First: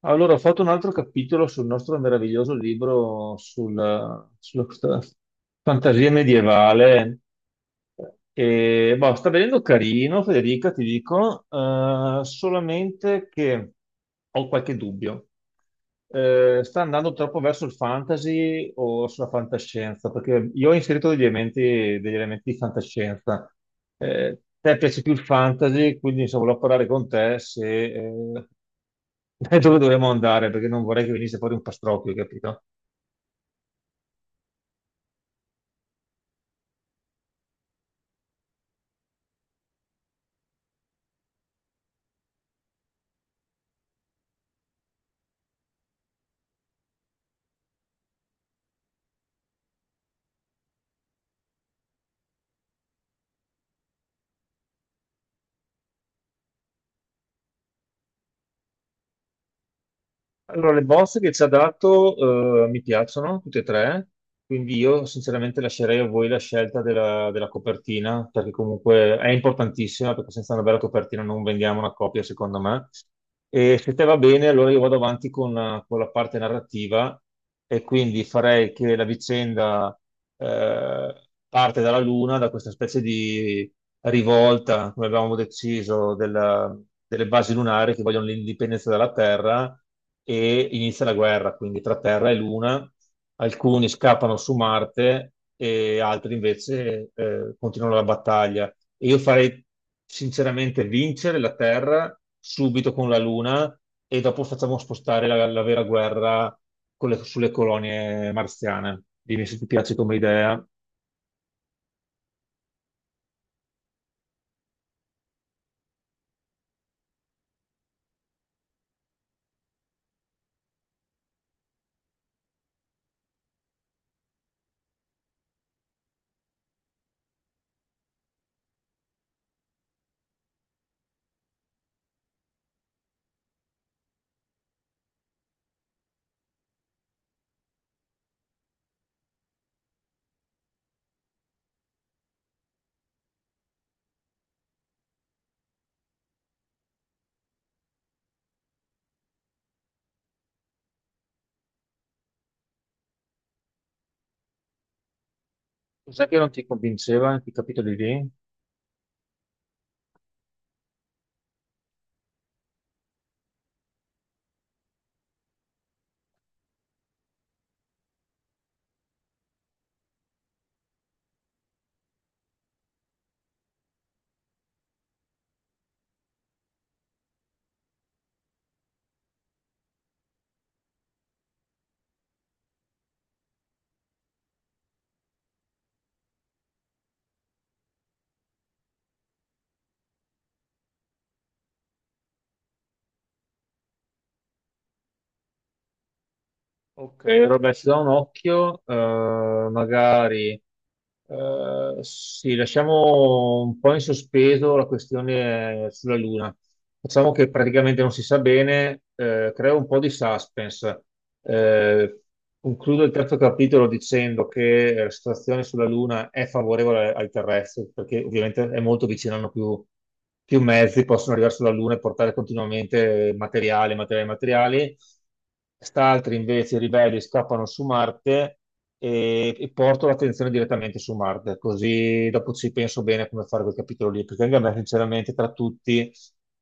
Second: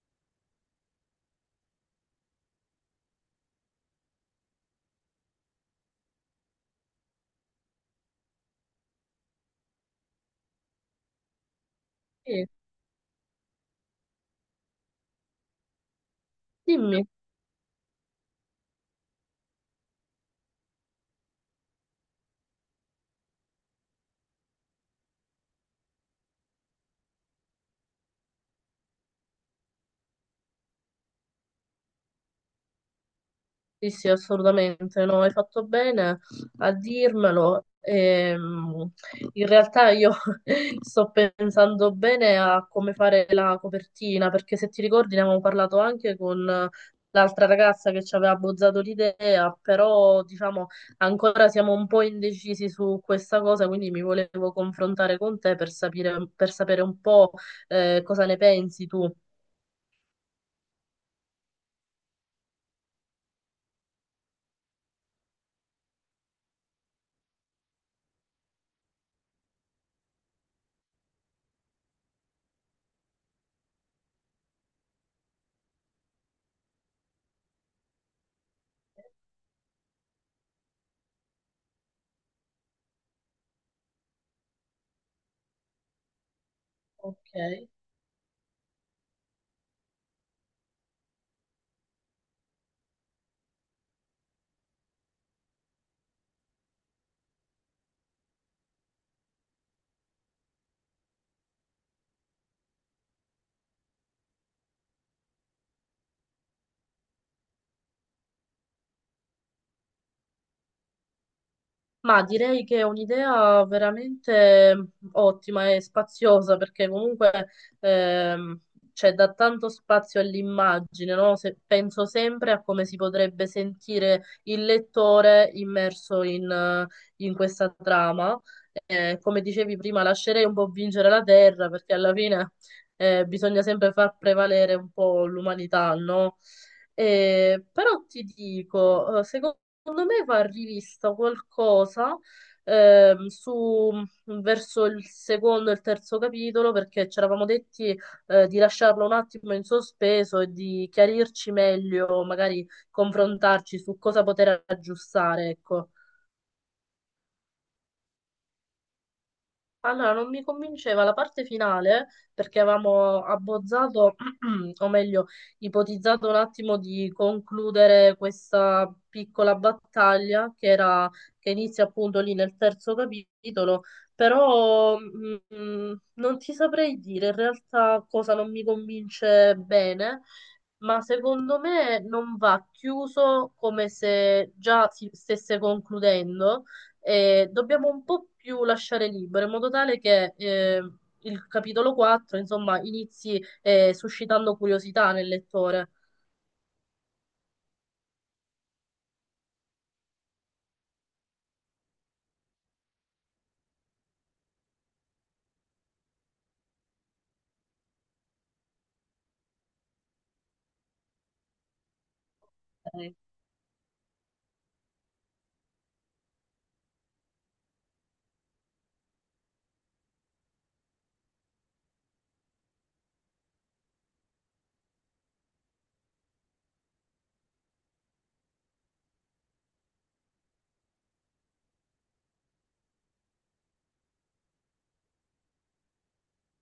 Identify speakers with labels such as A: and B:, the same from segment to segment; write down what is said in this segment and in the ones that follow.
A: Allora, ho fatto un altro capitolo sul nostro meraviglioso libro sulla questa fantasia medievale. E, boh, sta venendo carino, Federica, ti dico,
B: Sì,
A: solamente che ho qualche dubbio. Sta
B: dimmi,
A: andando troppo verso il fantasy o sulla fantascienza, perché io ho inserito degli elementi di fantascienza. Te piace più il fantasy, quindi insomma, volevo parlare con te se, dove dovremmo andare, perché non vorrei che venisse fuori un pastrocchio, capito?
B: sì, sì, assolutamente, no, hai fatto bene a dirmelo. In realtà io sto pensando bene a come fare la copertina, perché se ti ricordi ne avevamo parlato anche con l'altra ragazza che ci aveva bozzato l'idea, però diciamo ancora siamo un po' indecisi su questa cosa, quindi mi volevo confrontare con te per sapere un po' cosa ne pensi tu.
A: Allora, le bozze che ci ha dato, mi piacciono tutte e tre, quindi io sinceramente lascerei a voi la scelta della copertina, perché comunque è importantissima, perché senza una bella copertina non vendiamo una copia, secondo me. E se te va bene, allora io vado avanti con la parte narrativa, e quindi farei che la vicenda, eh, parte dalla Luna, da questa specie di rivolta, come avevamo deciso, delle
B: Ok.
A: basi lunari che vogliono l'indipendenza dalla Terra, e inizia la guerra, quindi tra Terra e Luna. Alcuni scappano su Marte e altri invece continuano la battaglia. E io farei sinceramente vincere la Terra subito con la Luna, e dopo facciamo spostare la vera guerra sulle colonie marziane. Dimmi se ti piace come idea.
B: Ma direi che è un'idea veramente ottima e spaziosa perché comunque ehm, c'è da tanto spazio all'immagine, no? Penso sempre a come si potrebbe sentire il lettore immerso in, in questa trama. Come dicevi prima, lascerei un po' vincere la terra perché alla fine bisogna sempre far prevalere un po' l'umanità, no? Però ti dico, Secondo me va rivista qualcosa su verso il secondo e il terzo capitolo perché ci eravamo detti di lasciarlo un attimo in sospeso e di chiarirci meglio, magari confrontarci su cosa poter aggiustare, ecco.
A: Cos'è che non ti convinceva in quei capitoli lì?
B: Allora, non mi convinceva la parte finale perché avevamo abbozzato, o meglio, ipotizzato un attimo di concludere questa piccola battaglia che inizia appunto lì nel terzo capitolo, però non ti saprei dire in realtà cosa non mi convince bene, ma secondo me non va chiuso come se già si stesse concludendo e dobbiamo un po' più lasciare libero, in modo tale che il capitolo 4, insomma, inizi suscitando curiosità nel lettore.
A: Ok, Roba, ci do un occhio, magari sì, lasciamo un po' in sospeso la questione sulla Luna. Facciamo che praticamente non si sa bene, creo un po' di suspense. Eh, Concludo il
B: Ok.
A: terzo capitolo dicendo che la situazione sulla Luna è favorevole ai terrestri, perché ovviamente è molto vicino, hanno più, più mezzi, possono arrivare sulla Luna e portare continuamente materiali, materiali, materiali. Quest'altri invece, i ribelli, scappano su Marte e porto l'attenzione direttamente su Marte, così dopo ci penso bene come fare quel capitolo lì, perché anche a me, sinceramente, tra tutti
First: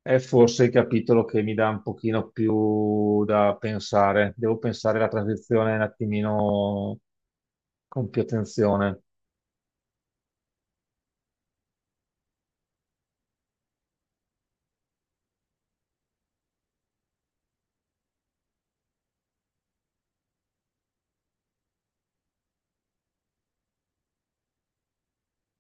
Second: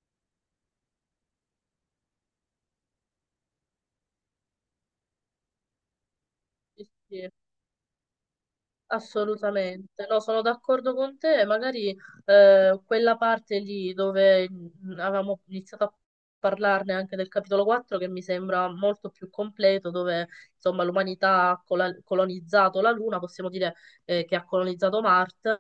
A: è forse il capitolo che mi dà un pochino più da pensare. Devo pensare alla transizione un
B: Sì,
A: attimino
B: sì.
A: con più attenzione.
B: Assolutamente, no, sono d'accordo con te. Magari quella parte lì dove avevamo iniziato a parlarne anche del capitolo 4, che mi sembra molto più completo, dove insomma l'umanità ha colonizzato la Luna, possiamo dire che ha colonizzato Marte.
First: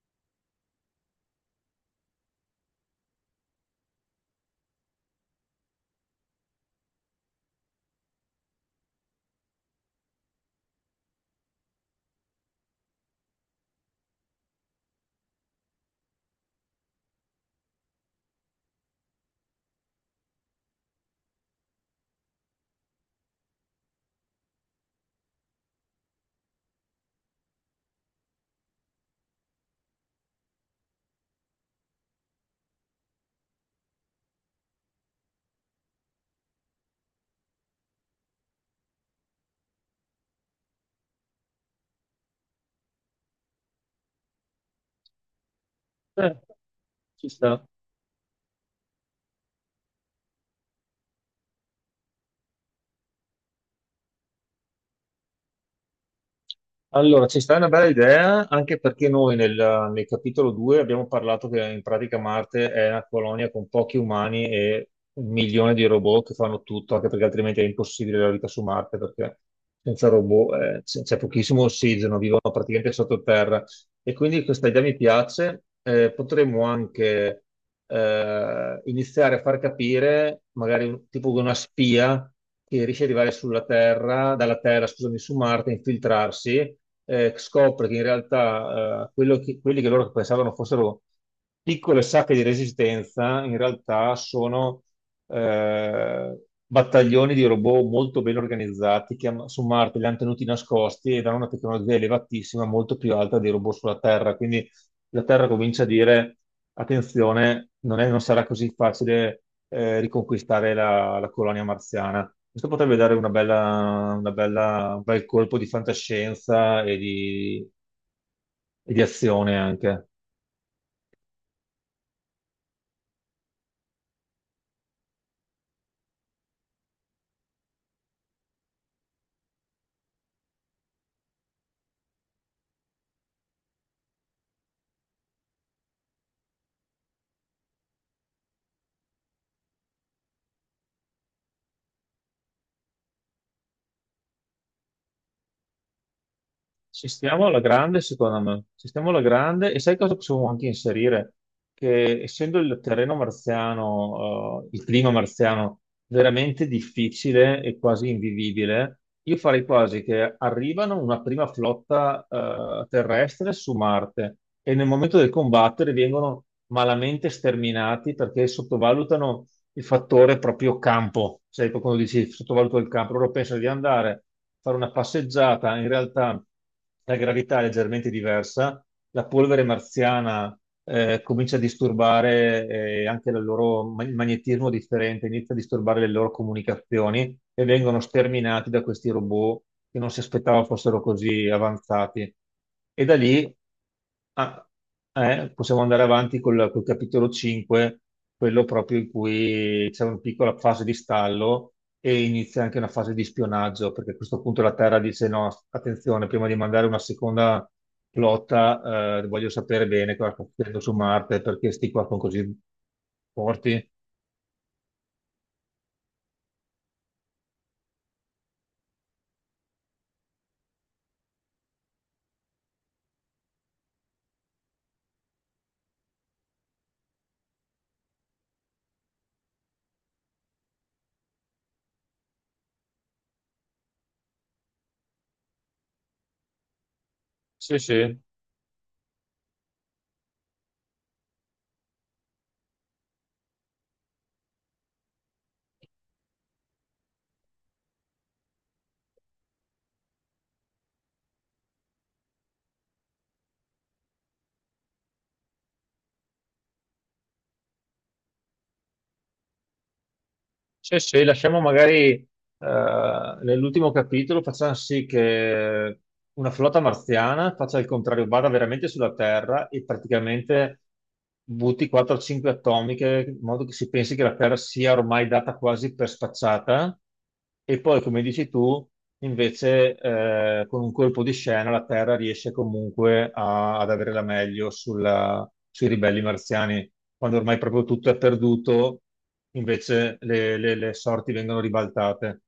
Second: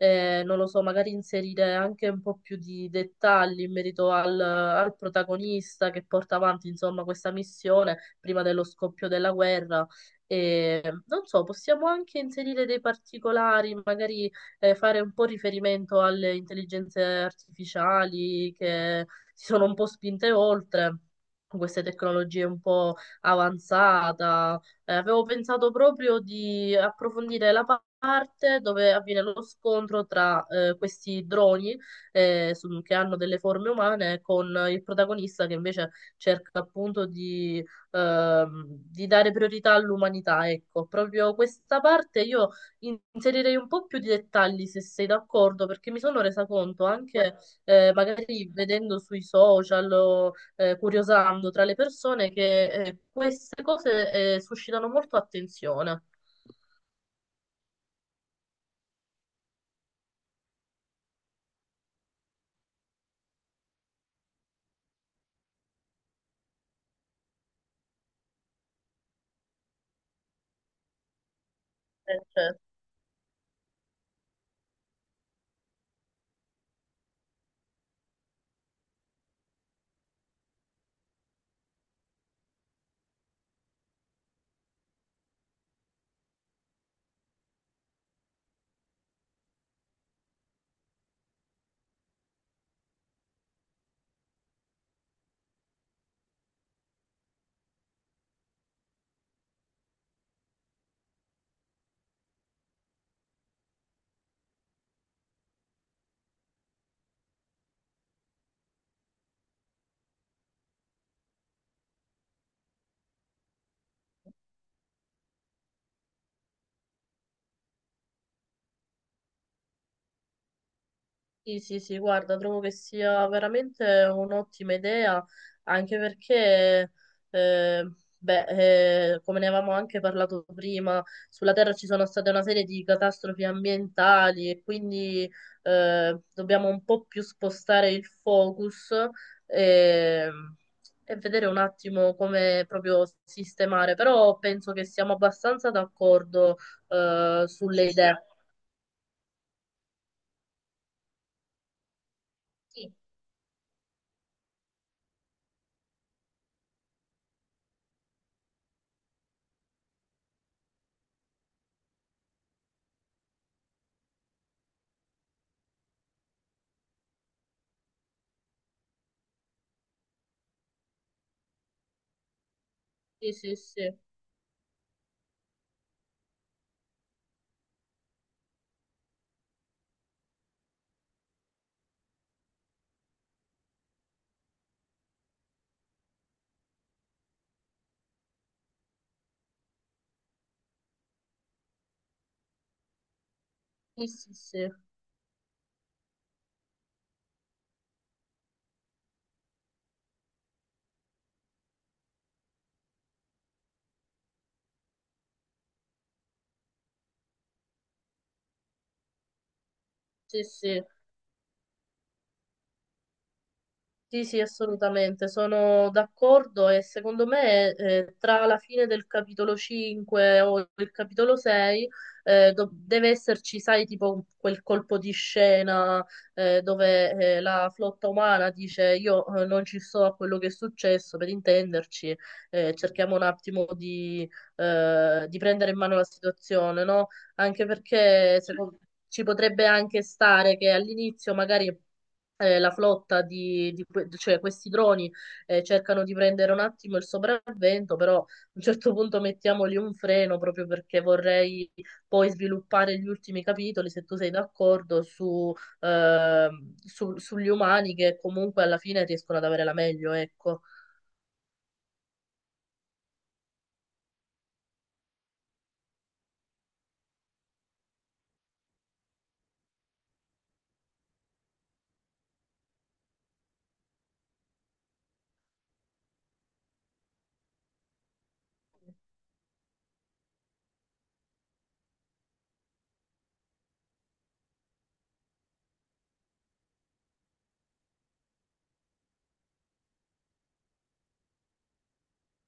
B: Non lo so, magari inserire anche un po' più di dettagli in merito al, al protagonista che porta avanti insomma questa missione prima dello scoppio della guerra. E non so, possiamo anche inserire dei particolari, magari fare un po' riferimento alle intelligenze artificiali che si sono un po' spinte oltre. Con queste tecnologie un po' avanzata. Avevo pensato proprio di approfondire la parte dove avviene lo scontro tra questi droni che hanno delle forme umane con il protagonista che invece cerca appunto di dare priorità all'umanità, ecco, proprio questa parte io inserirei un po' più di dettagli se sei d'accordo, perché mi sono
A: Eh,
B: resa conto
A: ci
B: anche
A: sta.
B: magari vedendo sui social o curiosando tra le persone che queste cose suscitano molto attenzione.
A: Allora, ci sta una bella idea, anche perché noi nel capitolo 2 abbiamo parlato che in pratica Marte è una colonia con pochi umani e un milione di robot che fanno tutto, anche perché altrimenti è impossibile la vita su Marte, perché senza robot c'è pochissimo ossigeno, vivono
B: Certo.
A: praticamente sottoterra. E quindi questa idea mi piace. Potremmo anche iniziare a far capire, magari tipo una spia che riesce ad arrivare sulla Terra, dalla Terra, scusami, su Marte, infiltrarsi, scopre che in realtà quelli che loro pensavano fossero piccole sacche di resistenza, in realtà sono eh, battaglioni di robot molto ben organizzati che su Marte li hanno tenuti nascosti ed hanno una tecnologia elevatissima, molto più alta dei robot sulla Terra. Quindi la Terra comincia a dire: attenzione, non sarà così facile riconquistare la colonia marziana. Questo potrebbe dare un bel colpo di fantascienza e di azione anche.
B: Sì, sì, sì, guarda, trovo che sia veramente un'ottima idea, anche perché, eh, beh, come ne avevamo anche parlato prima, sulla Terra ci sono state una serie di catastrofi ambientali e quindi dobbiamo un po' più spostare il focus e, e vedere un attimo come proprio sistemare, però penso che siamo abbastanza d'accordo
A: Ci stiamo alla
B: sulle
A: grande,
B: idee.
A: secondo me. Ci stiamo alla grande e sai cosa possiamo anche inserire? Che essendo il
B: Sì,
A: terreno marziano, il clima marziano veramente difficile e quasi invivibile, io farei quasi che arrivano una prima flotta, terrestre su Marte, e nel momento del combattere vengono malamente sterminati perché sottovalutano il fattore proprio campo. Sai, quando dici sottovaluto il campo, loro
B: sì, sì,
A: pensano di
B: sì,
A: andare a fare una passeggiata, in realtà la gravità è leggermente diversa, la polvere marziana comincia a disturbare anche il loro il magnetismo differente, inizia a disturbare le loro comunicazioni e vengono sterminati da questi robot che non si aspettava fossero così avanzati. E da lì
B: sì, sì.
A: ah,
B: Sì.
A: possiamo andare avanti col capitolo 5, quello proprio in cui c'è una piccola fase di stallo e inizia anche una fase di spionaggio, perché a questo punto la Terra dice no, attenzione, prima di mandare una seconda flotta, voglio sapere bene cosa
B: Sì,
A: sta succedendo
B: sì,
A: su Marte, perché sti qua sono così forti.
B: sì, sì, assolutamente, sono d'accordo e secondo me tra la fine del capitolo 5 o il capitolo 6 deve esserci, sai, tipo quel colpo di scena dove la flotta umana dice io non ci sto a quello che è successo, per intenderci, cerchiamo un attimo di prendere in mano la situazione, no? Anche
A: Sì, sì,
B: perché secondo- Ci potrebbe anche stare che all'inizio magari la flotta cioè questi droni cercano di prendere un attimo il sopravvento, però a un certo punto mettiamogli un freno proprio perché vorrei poi sviluppare gli ultimi capitoli, se tu sei d'accordo, su, eh, sugli umani che comunque alla fine riescono ad avere la meglio, ecco.
A: sì, sì, lasciamo magari nell'ultimo capitolo, facciamo sì che una flotta marziana faccia il contrario, vada veramente sulla Terra e praticamente butti 4-5 atomiche, in modo che si pensi che la Terra sia ormai data quasi per spacciata. E poi, come dici tu, invece, con un colpo di scena la Terra riesce comunque ad avere la meglio sui ribelli marziani. Quando ormai proprio tutto è perduto, invece le sorti vengono ribaltate.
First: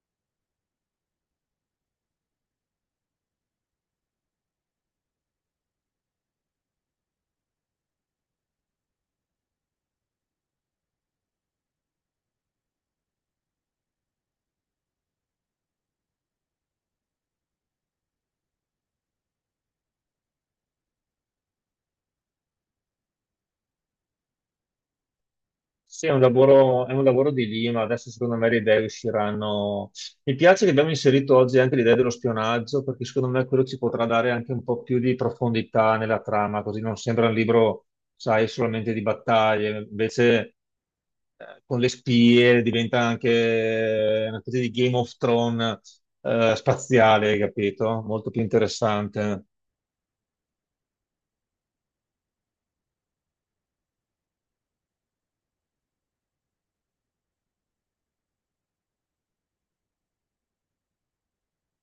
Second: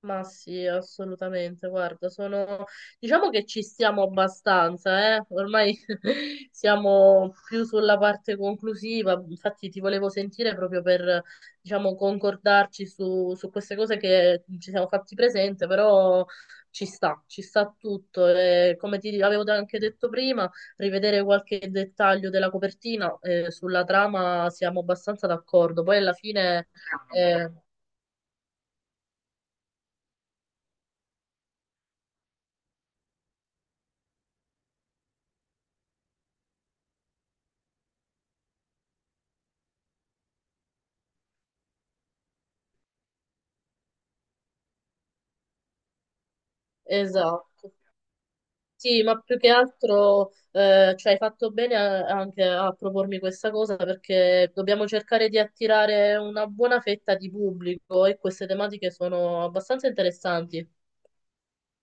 B: Ma sì, assolutamente. Guarda, sono... diciamo che ci stiamo abbastanza, eh? Ormai siamo più sulla parte conclusiva. Infatti, ti volevo sentire proprio per, diciamo, concordarci su, su queste cose che ci siamo fatti presente, però ci sta tutto. E come ti avevo anche detto prima, rivedere qualche dettaglio della copertina, sulla trama siamo abbastanza d'accordo. Poi
A: Sì,
B: alla fine,
A: è un lavoro di
B: eh,
A: lima, adesso secondo me le idee usciranno. Mi piace che abbiamo inserito oggi anche l'idea dello spionaggio, perché secondo me quello ci potrà dare anche un po' più di profondità nella trama, così non sembra un libro, sai, solamente di battaglie, invece con le spie diventa anche una specie di Game of Thrones spaziale,
B: esatto.
A: capito? Molto più
B: Sì, ma più
A: interessante.
B: che altro, cioè, hai fatto bene anche a propormi questa cosa perché dobbiamo cercare di attirare una buona fetta di pubblico e queste tematiche sono abbastanza interessanti.